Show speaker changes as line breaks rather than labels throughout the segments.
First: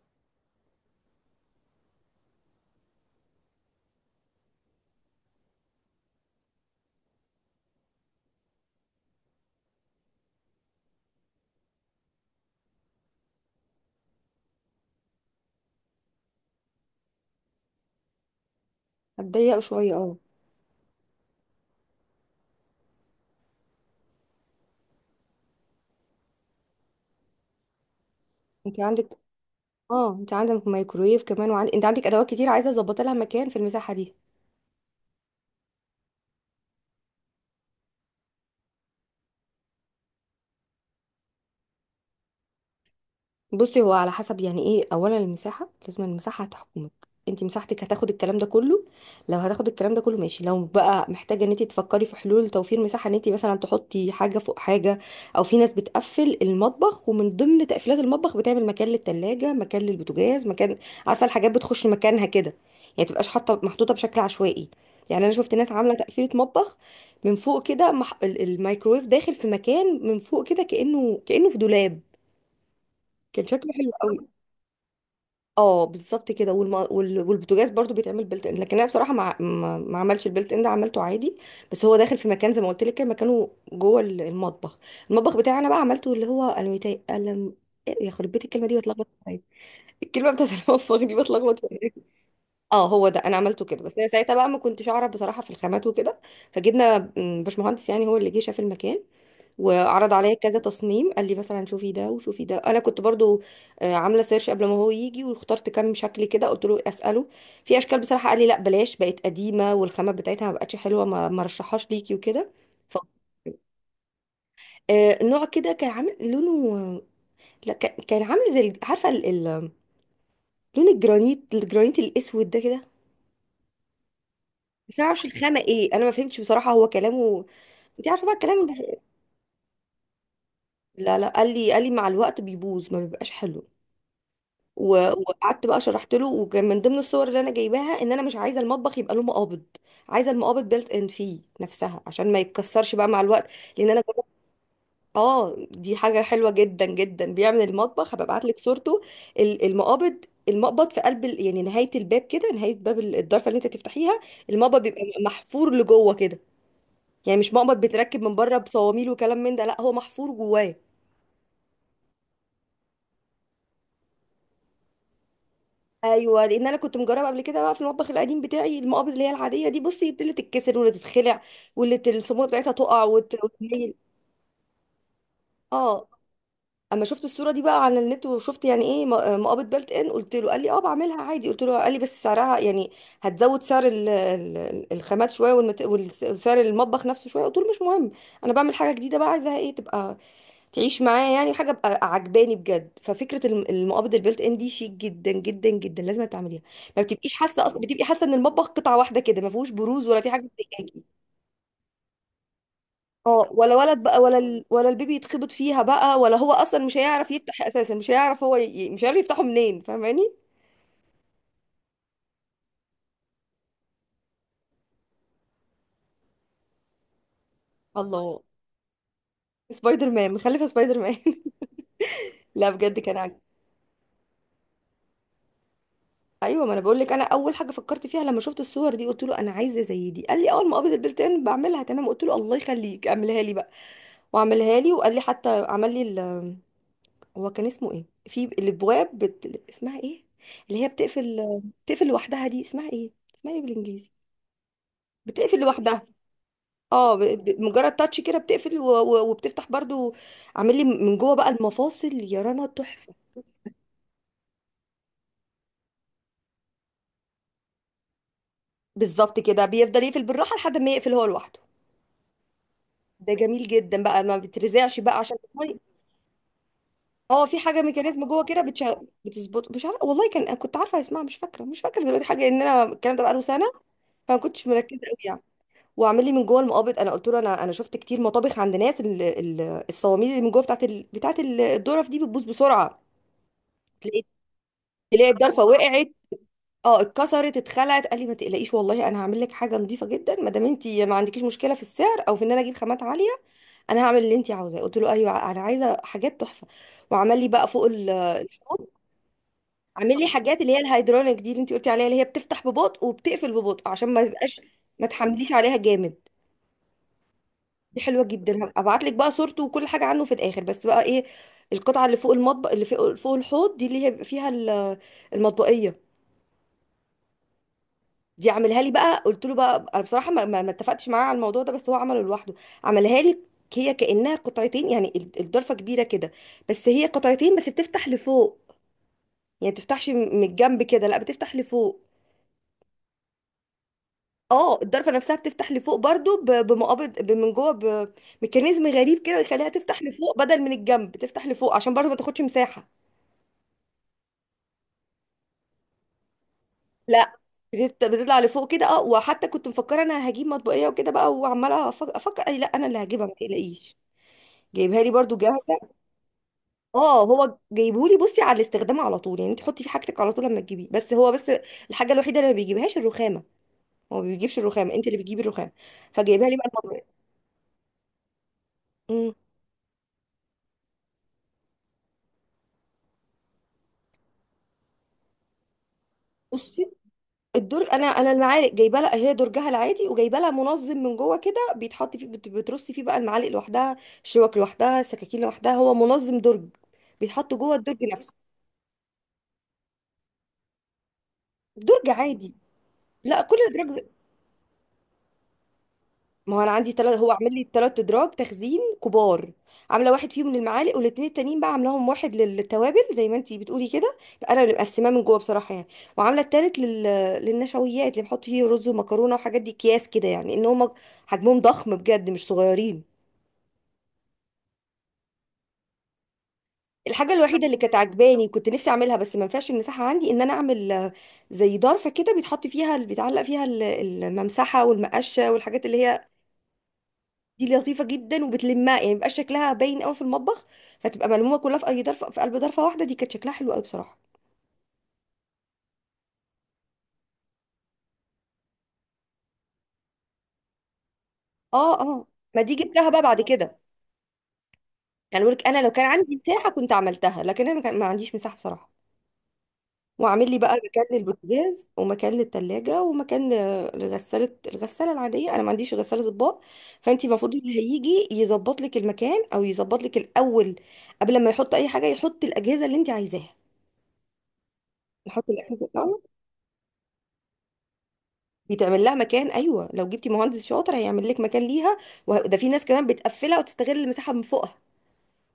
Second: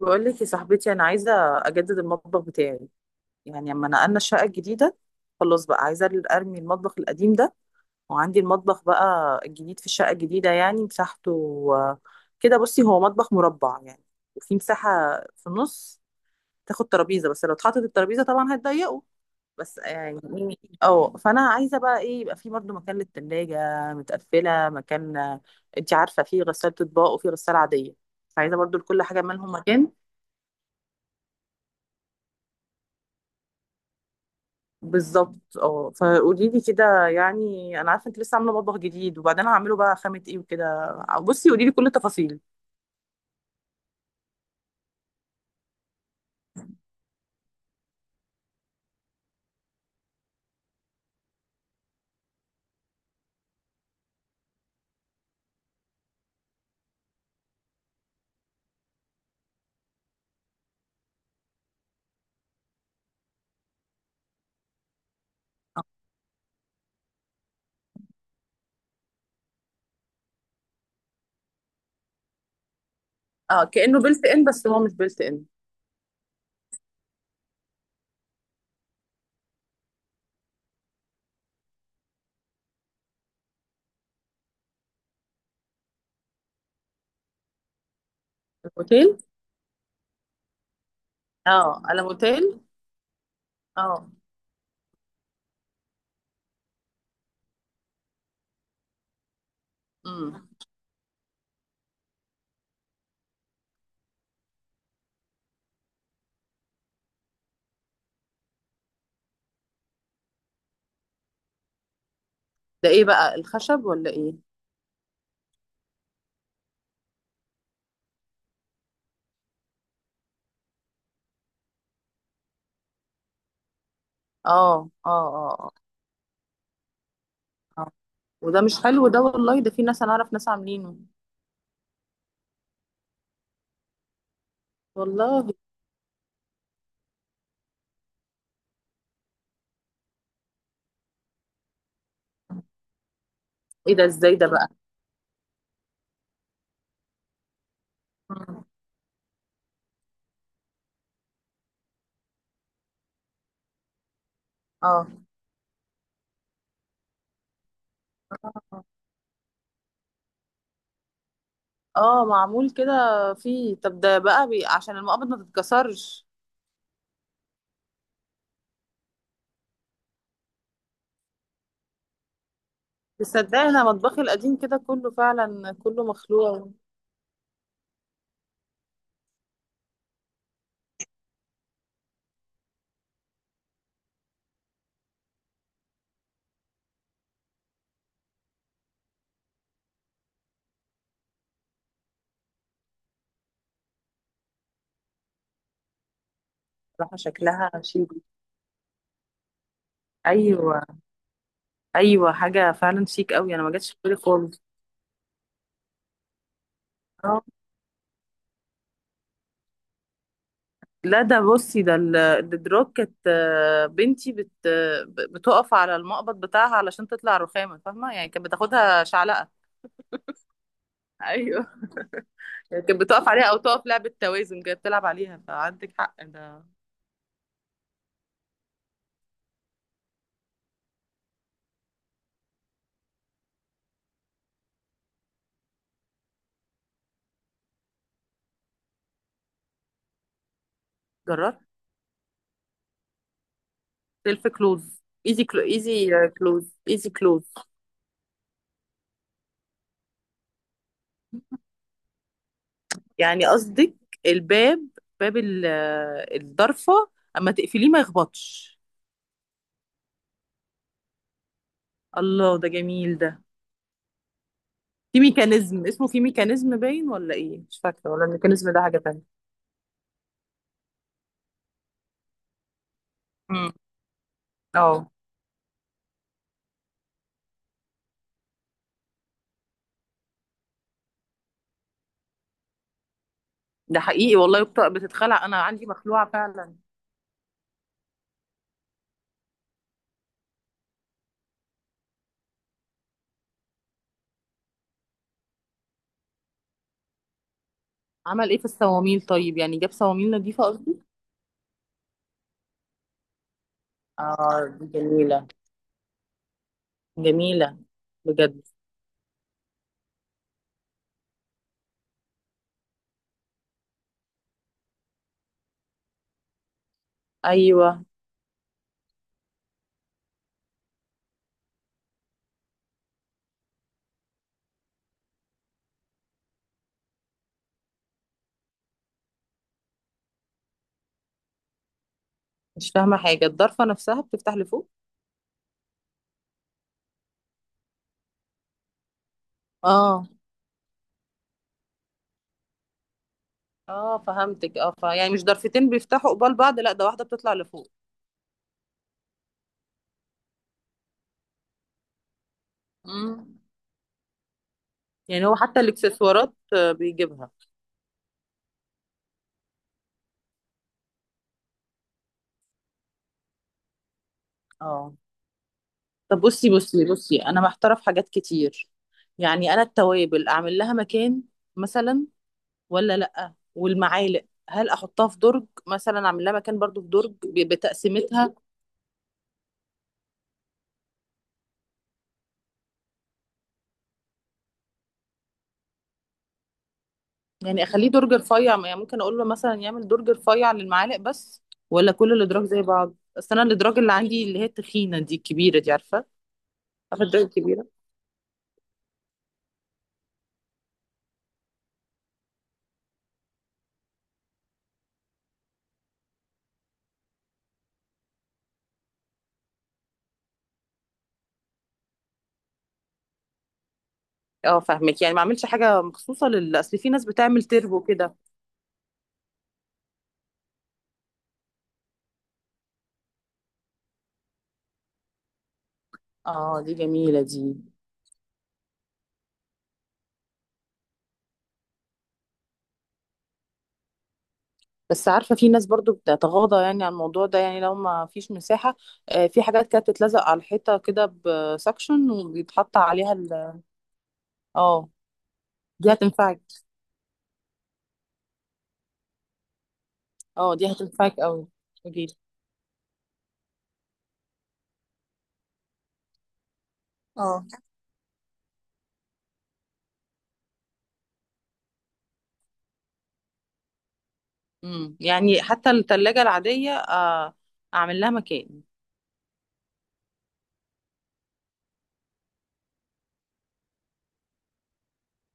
بقول لك يا صاحبتي انا عايزه اجدد المطبخ بتاعي. يعني لما نقلنا الشقه الجديده خلاص بقى عايزه ارمي المطبخ القديم ده، وعندي المطبخ بقى الجديد في الشقه الجديده. يعني مساحته آه، كده بصي، هو مطبخ مربع يعني، وفي مساحه في النص تاخد ترابيزه، بس لو اتحطت الترابيزه طبعا هتضيقه.
هتضيق
بس
شويه اه.
يعني اه، فانا عايزه بقى ايه؟ يبقى في برضه مكان للتلاجة متقفله، مكان انت عارفه، في غساله اطباق وفي غساله عاديه، عايزه برضو
انت
لكل
عندك
حاجه مالهم مكان.
اه انت عندك مايكرويف كمان انت عندك ادوات كتير عايزه اظبط لها مكان في المساحه دي.
بالظبط اه. فقولي لي كده، يعني انا عارفه انت لسه عامله مطبخ جديد، وبعدين هعمله بقى خامه ايه وكده. بصي قولي لي كل التفاصيل.
بصي، هو على حسب يعني، ايه، اولا المساحه، لازم المساحه هتحكمك. انت مساحتك هتاخد الكلام ده كله. لو هتاخد الكلام ده كله ماشي، لو بقى محتاجه ان انت تفكري في حلول توفير مساحه، ان انت مثلا تحطي حاجه فوق حاجه. او في ناس بتقفل المطبخ، ومن ضمن تقفيلات المطبخ بتعمل مكان للتلاجة، مكان للبوتاجاز، مكان. عارفه الحاجات بتخش مكانها كده. يعني تبقاش حاطه محطوطه بشكل عشوائي. يعني انا شفت ناس عامله تقفيله مطبخ من فوق كده الميكرويف داخل في مكان من فوق كده، كانه في دولاب. كان
اه،
شكله
كانه بيلت
حلو.
ان، بس هو مش بيلت ان.
اه بالظبط كده، والبوتاجاز برضو بيتعمل بيلت ان، لكن انا بصراحه ما عملش البيلت ان ده، عملته عادي. بس هو داخل في مكان زي ما قلت لك كده، مكانه جوه المطبخ. المطبخ بتاعي انا بقى عملته اللي هو الميتاي قلم. إيه، يا خرب بيت، الكلمه دي بتلخبط،
الموتيل.
طيب. الكلمه بتاعت المطبخ دي بتلخبط
اه،
في.
على موتيل.
اه، هو ده، انا عملته كده، بس انا
اه.
ساعتها بقى ما كنتش اعرف بصراحه في الخامات وكده. فجبنا باشمهندس، يعني هو اللي جه شاف المكان، وعرض عليا
امم.
كذا تصميم، قال لي مثلا شوفي ده وشوفي ده. انا كنت برضو عامله سيرش قبل ما هو يجي، واخترت كام شكل كده، قلت له اساله في اشكال بصراحه. قال لي لا بلاش، بقت قديمه والخامات بتاعتها ما بقتش حلوه، ما ما رشحهاش ليكي وكده.
ده
ف-
ايه بقى، الخشب ولا ايه؟
نوع كده كان عامل لونه، لا كان عامل زي عارفه لون الجرانيت، الجرانيت الاسود ده كده.
اه
بس انا
اه
معرفش الخامه
اه.
ايه، انا ما فهمتش بصراحه هو كلامه.
اه آه.
انت عارفه بقى
وده
الكلام
مش
ده.
حلو ده والله، ده في ناس، انا اعرف ناس عاملينه.
لا لا، قال لي مع الوقت بيبوظ، ما بيبقاش حلو. و-
والله.
وقعدت بقى شرحت له. وكان من ضمن الصور اللي انا جايباها ان انا مش عايزه المطبخ يبقى له مقابض، عايزه المقابض بيلت ان فيه نفسها عشان ما يتكسرش بقى مع الوقت، لان
ايه
انا
ده؟
جربت.
ازاي ده بقى؟
اه دي حاجه حلوه جدا جدا، بيعمل المطبخ، هبقى ابعت لك
مم.
صورته. المقابض، المقبض في قلب يعني نهايه الباب كده، نهايه باب الضرفه اللي انت تفتحيها، المقبض بيبقى
اه.
محفور لجوه كده. يعني مش مقبض بتركب من بره بصواميل وكلام من ده، لا هو محفور جواه.
اه معمول كده. فيه طب ده بقى عشان المقابض ما تتكسرش.
ايوه، لان انا كنت مجربه قبل كده بقى في المطبخ القديم بتاعي المقابض اللي هي العاديه دي، بصي اللي تتكسر واللي تتخلع، الصاموله بتاعتها تقع
تصدقي انا
وتميل.
مطبخي القديم كده كله فعلا كله
اه،
مخلوع.
اما شفت الصوره دي بقى على النت، وشفت يعني ايه مقابض بلت ان، قلت له، قال لي اه بعملها عادي، قلت له، قال لي بس سعرها يعني هتزود سعر الخامات شويه، وسعر المطبخ نفسه شويه، قلت له مش مهم. انا بعمل حاجه جديده بقى، عايزاها ايه تبقى، تعيش معاه يعني حاجه ابقى عجباني بجد. ففكره المقابض البيلت ان دي شيك جدا جدا جدا، لازم تعمليها. ما
راح
بتبقيش حاسه
شكلها
بتبقي
شيك.
حاسه ان المطبخ قطعه واحده كده، ما فيهوش بروز ولا في حاجه
ايوه.
بتضايقاكي.
ايوه حاجه فعلا شيك
اه
قوي، انا ما
ولا
جاتش في
ولد
بالي
بقى، ولا
خالص.
ولا البيبي يتخبط فيها بقى، ولا هو اصلا مش هيعرف
اه.
يفتح اساسا، مش هيعرف هو مش عارف يفتحه منين، فاهماني.
لا ده بصي، ده الدراب كانت، بنتي بتقف على المقبض بتاعها علشان تطلع رخامه، فاهمه يعني،
الله،
كانت بتاخدها شعلقه.
سبايدر مان، مخلفه سبايدر مان
ايوه،
لا
كانت
بجد كان
بتقف
عجب.
عليها او تقف لعبه توازن، كانت بتلعب عليها، فعندك حق ده.
ايوه، ما انا بقول لك، انا اول حاجه فكرت فيها لما شفت الصور دي قلت له انا عايزه زي دي، قال لي اول ما قابض البلتان بعملها تمام، قلت له الله يخليك اعملها لي بقى. وعملها لي، وقال لي حتى عمل لي هو كان اسمه ايه في الابواب، اسمها ايه، اللي هي
جرار.
بتقفل لوحدها دي، اسمها ايه، اسمها ايه بالانجليزي.
سيلف كلوز.
بتقفل لوحدها.
ايزي كلوز. ايزي
اه،
كلوز.
مجرد تاتش كده بتقفل وبتفتح برضو. عامل لي من جوه بقى المفاصل، يا رنا تحفه.
يعني قصدك الباب، باب الضرفة، اما تقفليه ما يخبطش.
بالظبط كده، بيفضل يقفل بالراحه لحد ما يقفل هو لوحده.
الله، ده جميل
ده
ده.
جميل جدا بقى، ما بترزعش بقى
في
عشان المية.
ميكانيزم اسمه، في ميكانيزم باين ولا
اه في
ايه؟ مش
حاجه
فاكرة،
ميكانيزم
ولا
جوه كده
الميكانيزم ده حاجة تانية؟
بتظبط، مش عارفه والله، كان كنت عارفه اسمها، مش فاكره دلوقتي حاجه، ان انا الكلام ده بقاله سنه.
امم.
فما كنتش مركزه
اه.
قوي يعني. واعمل لي من جوه المقابض، انا قلت له انا شفت كتير مطابخ عند ناس، الصواميل اللي من جوه بتاعت بتاعت الظرف دي بتبوظ بسرعه.
ده
تلاقي،
حقيقي والله، بتتخلع، انا
الضرفه
عندي
وقعت.
مخلوعة فعلا.
اه اتكسرت اتخلعت. قال لي ما تقلقيش والله، انا هعمل لك حاجه نظيفه جدا، ما دام انت ما عندكيش مشكله في السعر او في ان انا اجيب خامات عاليه. انا هعمل اللي انت عاوزاه، قلت له ايوه انا عايزه حاجات تحفه. وعمل لي بقى فوق
عمل ايه في
الحوض.
الصواميل طيب، يعني جاب
عامل لي
صواميل
حاجات
نظيفة
اللي هي
قصدي؟
الهيدرونيك دي، اللي انت قلتي عليها، اللي هي بتفتح ببطء وبتقفل ببطء عشان ما
اه
يبقاش،
دي
ما
جميلة.
تحمليش عليها جامد.
جميلة
دي حلوه
بجد.
جدا، هبعت لك بقى صورته وكل حاجه عنه في الاخر، بس بقى ايه. القطعه اللي فوق المطبخ، اللي فوق الحوض دي، اللي هي بيبقى فيها المطبقيه،
ايوه.
دي عاملها لي بقى. قلت له بقى، انا بصراحه ما اتفقتش معاه على الموضوع ده، بس هو عمله لوحده. عملها لي، هي كانها قطعتين يعني، الضرفه كبيره كده، بس هي قطعتين بس بتفتح لفوق، يعني ما بتفتحش من الجنب كده، لا بتفتح لفوق.
مش فاهمة حاجة، الضرفة نفسها بتفتح
اه
لفوق؟
الضرفه نفسها بتفتح لفوق برضو بمقابض من جوه، بميكانيزم غريب كده يخليها تفتح
اه
لفوق بدل من الجنب، تفتح لفوق عشان برضو ما تاخدش مساحه.
اه فهمتك. اه، يعني مش ضرفتين بيفتحوا قبال بعض، لا ده واحدة
لا
بتطلع لفوق.
بتطلع لفوق كده، اه. وحتى كنت مفكره انا هجيب مطبقيه وكده بقى، وعماله افكر، أي لا انا اللي هجيبها ما
امم.
تقلقيش. جايبها لي برضو
يعني هو
جاهزه.
حتى الاكسسوارات
اه
بيجيبها؟
هو جايبهولي، بصي على الاستخدام على طول يعني، انت حطي في حاجتك على طول لما تجيبيه، بس هو بس الحاجه الوحيده اللي ما بيجيبهاش الرخامه. هو ما بيجيبش الرخامه، انت
اه.
اللي بتجيبي الرخامه.
طب
فجايبها لي بقى
بصي بصي
المطبقيه.
بصي، انا محتاره في حاجات كتير. يعني انا التوابل اعمل لها مكان مثلا، ولا لا؟ والمعالق هل احطها في درج مثلا، اعمل لها مكان
امم.
برضو في درج
الدرج، انا
بتقسيمتها؟
المعالق جايبه لها هي درجها العادي، وجايبه لها منظم من جوه كده بيتحط فيه، بترصي فيه بقى المعالق لوحدها، الشوك لوحدها، السكاكين لوحدها، هو منظم درج بيتحط جوه
يعني
الدرج
اخليه درج
نفسه.
رفيع، يعني ممكن اقول له مثلا يعمل درج رفيع للمعالق بس،
درج
ولا كل
عادي.
الادراج زي بعض؟
لا
اصل
كل
انا
الدرج.
الادراج اللي عندي اللي هي التخينه دي الكبيره دي، عارفه؟
ما هو انا عندي تلات،
عارفه
هو
الادراج.
عامل لي تلات ادراج تخزين كبار. عامله واحد فيهم للمعالق، والاتنين التانيين بقى عاملاهم واحد للتوابل زي ما انتي بتقولي كده، انا اللي مقسماه من جوه بصراحه يعني. وعامله التالت للنشويات اللي بحط فيه رز ومكرونه وحاجات دي، اكياس كده، يعني ان هم حجمهم ضخم بجد مش صغيرين.
اه فاهمك. يعني ما اعملش حاجه مخصوصه لل، اصل في ناس
الحاجة
بتعمل
الوحيدة اللي كانت
تربو كده.
عجباني كنت نفسي اعملها بس ما ينفعش المساحة عندي، ان انا اعمل زي ضرفة كده بيتحط فيها، بيتعلق فيها الممسحة والمقشة والحاجات اللي هي.
اه دي جميله دي.
دي لطيفة جدا، وبتلمها يعني مبقاش شكلها باين قوي في المطبخ، فتبقى ملمومة كلها في اي ضرفة، في قلب ضرفة واحدة، دي كانت شكلها حلو قوي بصراحة.
بس عارفه، في ناس برضو بتتغاضى يعني عن الموضوع ده، يعني لو ما فيش مساحه. آه، في حاجات كانت تتلزق على الحيطه كده
اه اه،
بسكشن
ما دي
وبيتحط
جبتها بقى
عليها
بعد كده.
ال. اه
يعني بقولك انا لو كان
دي
عندي
هتنفعك.
مساحة كنت عملتها، لكن انا ما عنديش مساحة بصراحة. واعمل لي بقى
اه دي
مكان
هتنفعك قوي.
للبوتاجاز ومكان
قوليلي.
للتلاجة ومكان لغسالة، الغسالة العادية، انا ما عنديش غسالة اطباق. فانت المفروض
اه.
اللي هيجي يظبط لك المكان، او يظبط لك الاول قبل ما يحط اي حاجة يحط الاجهزة اللي انت عايزاها.
امم.
يحط
يعني
الاجهزة
حتى
الاول.
التلاجة العادية أعمل لها مكان؟
بيتعمل لها مكان، ايوه لو جبتي مهندس شاطر هيعمل لك مكان ليها. وده في ناس كمان بتقفلها وتستغل المساحة من فوقها،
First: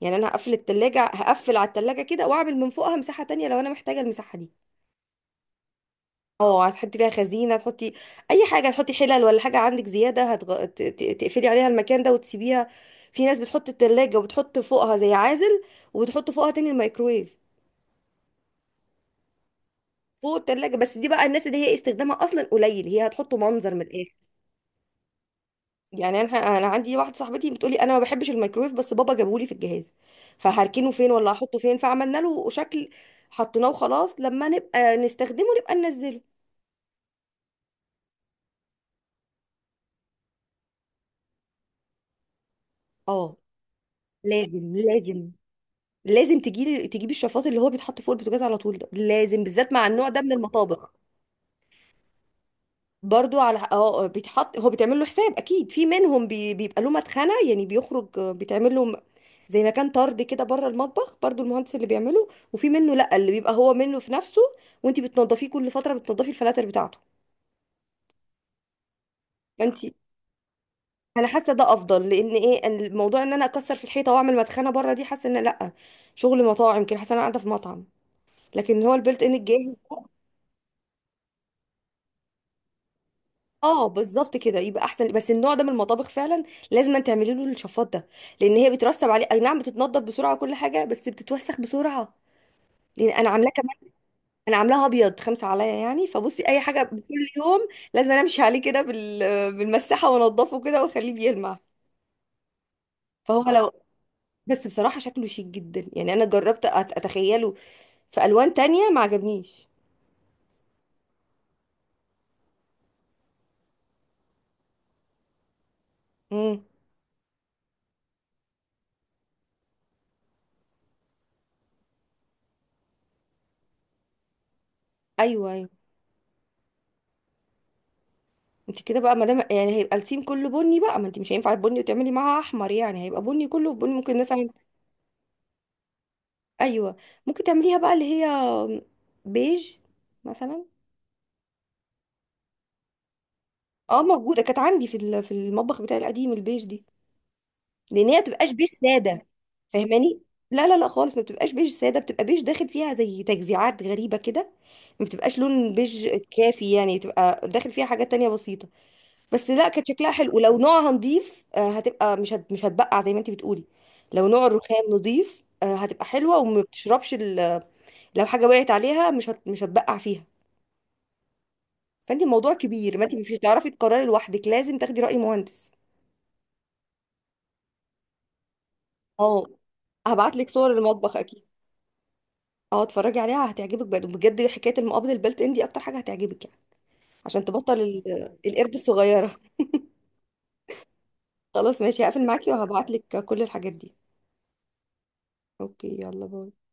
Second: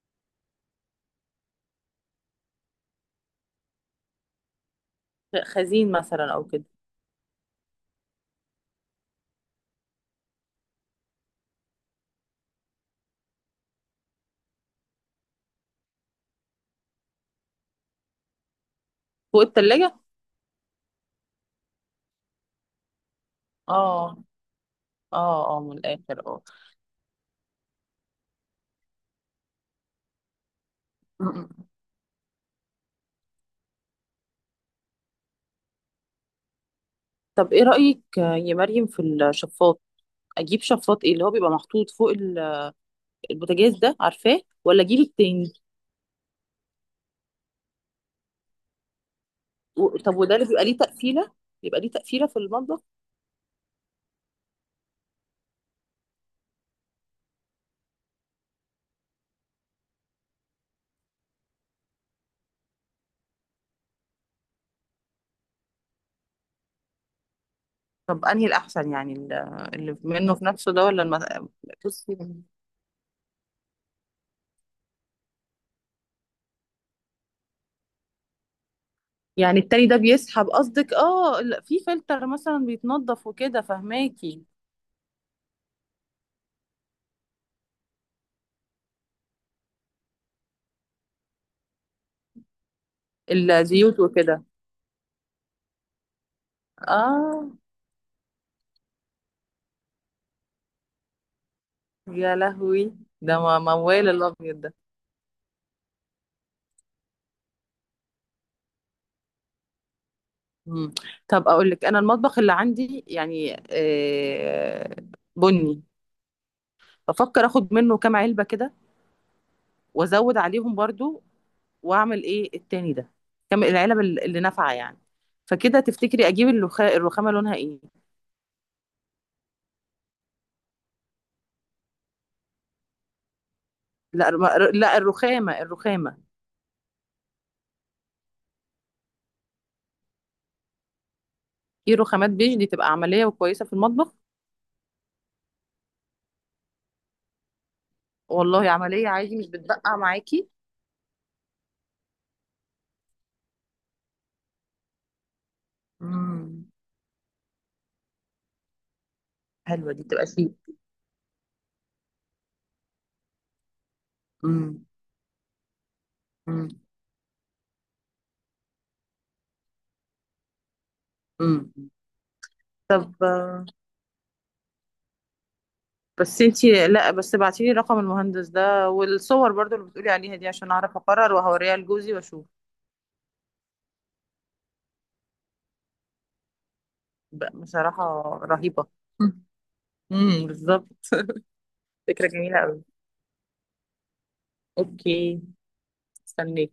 يعني انا هقفل التلاجة، هقفل على التلاجة كده، واعمل من فوقها مساحة تانية لو انا محتاجة المساحة دي.
خزين مثلا أو كده.
اه هتحطي فيها خزينه، تحطي اي حاجه، هتحطي حلل، ولا حاجه عندك زياده، تقفلي عليها المكان ده وتسيبيها. في ناس بتحط التلاجة وبتحط فوقها زي عازل، وبتحط فوقها تاني الميكرويف.
فوق التلاجة.
فوق التلاجة، بس دي بقى الناس اللي هي استخدامها اصلا قليل، هي هتحطه منظر من الاخر.
اه اه اه من
يعني
الآخر.
انا عندي واحده صاحبتي بتقولي انا ما بحبش الميكرويف، بس بابا جابهولي في الجهاز، فهركنه فين، ولا
اه.
هحطه فين، فعملنا له شكل. حطيناه وخلاص، لما نبقى نستخدمه نبقى ننزله.
طب ايه رأيك يا مريم في الشفاط؟ اجيب شفاط ايه اللي هو بيبقى محطوط فوق
اه
البوتاجاز ده، عارفاه،
لازم
ولا اجيب
لازم
التاني؟
لازم تجيلي تجيبي الشفاط اللي هو بيتحط فوق البوتاجاز على طول، ده لازم بالذات مع النوع
طب
ده من
وده اللي بيبقى ليه
المطابخ.
تقفيلة، بيبقى ليه تقفيلة في المطبخ؟
برضو على اه، بيتحط، هو بيتعمل له حساب اكيد، في منهم بيبقى له مدخنه يعني بيخرج، بيتعمل له زي مكان طرد كده بره المطبخ برضو، المهندس اللي بيعمله. وفي منه لا، اللي بيبقى هو منه في نفسه، وانت بتنضفيه كل فتره، بتنضفي الفلاتر بتاعته.
طب انهي الاحسن، يعني
فانت،
اللي منه في نفسه ده ولا
انا حاسه ده افضل،
بصي.
لان ايه، أن الموضوع ان انا اكسر في الحيطه واعمل مدخنه بره، دي حاسه ان لا، شغل مطاعم كده، حاسه انا قاعده في مطعم. لكن هو البلت ان
يعني
الجاهز.
التاني ده بيسحب قصدك، اه في فلتر مثلا بيتنضف وكده،
اه بالظبط
فهماكي؟
كده يبقى احسن، بس النوع ده من المطابخ فعلا لازم أن تعملي له الشفاط ده، لان هي بترسب عليه، اي نعم بتتنضف بسرعه كل حاجه بس بتتوسخ بسرعه، لان انا عاملاه كمان.
الزيوت وكده.
انا عاملاها ابيض خمسه عليا يعني، فبصي اي حاجه كل
اه.
يوم لازم أنا امشي عليه كده بالمساحه وانضفه كده واخليه بيلمع.
يا لهوي. ده
فهو لو،
موال الابيض
بس
ده.
بصراحه شكله شيك جدا، يعني انا جربت اتخيله في الوان تانية ما عجبنيش.
مم. طب اقول لك، انا المطبخ اللي عندي يعني بني.
امم
بفكر اخد منه كام علبه كده وازود عليهم برضو، واعمل ايه التاني ده؟ كام العلب اللي اللي نافعه يعني؟
ايوه، أيوه.
فكده تفتكري اجيب الرخامه لونها ايه؟
انت كده بقى ما دام يعني هيبقى التيم كله بني بقى، ما انت مش هينفع البني وتعملي معاها احمر، يعني هيبقى بني كله في بني ممكن
لا
مثلا.
لا الرخامه، الرخامه.
ايوه، ممكن تعمليها بقى اللي هي بيج مثلا.
في رخامات بيج دي تبقى عمليه وكويسه في
اه
المطبخ؟
موجوده، كانت عندي في في المطبخ بتاعي القديم البيج دي، لان هي ما بتبقاش بيج
والله عمليه
ساده،
عادي، مش بتبقع
فاهماني.
معاكي؟
لا لا لا خالص، ما بتبقاش بيج ساده، بتبقى بيج داخل فيها زي تجزيعات غريبه كده، ما بتبقاش لون بيج
امم.
كافي يعني، بتبقى داخل فيها حاجات تانية بسيطه. بس لا كانت
حلوه دي،
شكلها
تبقى
حلو
شيك.
ولو نوعها نضيف، هتبقى مش هتبقع زي ما انت بتقولي. لو نوع الرخام
امم.
نضيف هتبقى حلوه، وما بتشربش لو حاجه وقعت عليها مش هتبقع فيها.
امم.
فانت الموضوع كبير، ما انت مش
طب
هتعرفي تقرري لوحدك، لازم تاخدي راي مهندس.
بس انتي لا، بس ابعتيلي رقم المهندس ده
اه
والصور برضو اللي بتقولي
هبعت
عليها
لك
دي،
صور
عشان اعرف
المطبخ
اقرر
اكيد.
وهوريها لجوزي واشوف.
اه اتفرجي عليها هتعجبك بجد بجد، حكايه المقابل البلت ان دي اكتر حاجه هتعجبك يعني، عشان تبطل
بصراحة
القرد
رهيبة.
الصغيره
بالظبط.
خلاص ماشي هقفل
فكرة
معاكي
جميلة قوي.
وهبعت لك كل الحاجات دي.
اوكي.
اوكي يلا باي.
استنيك.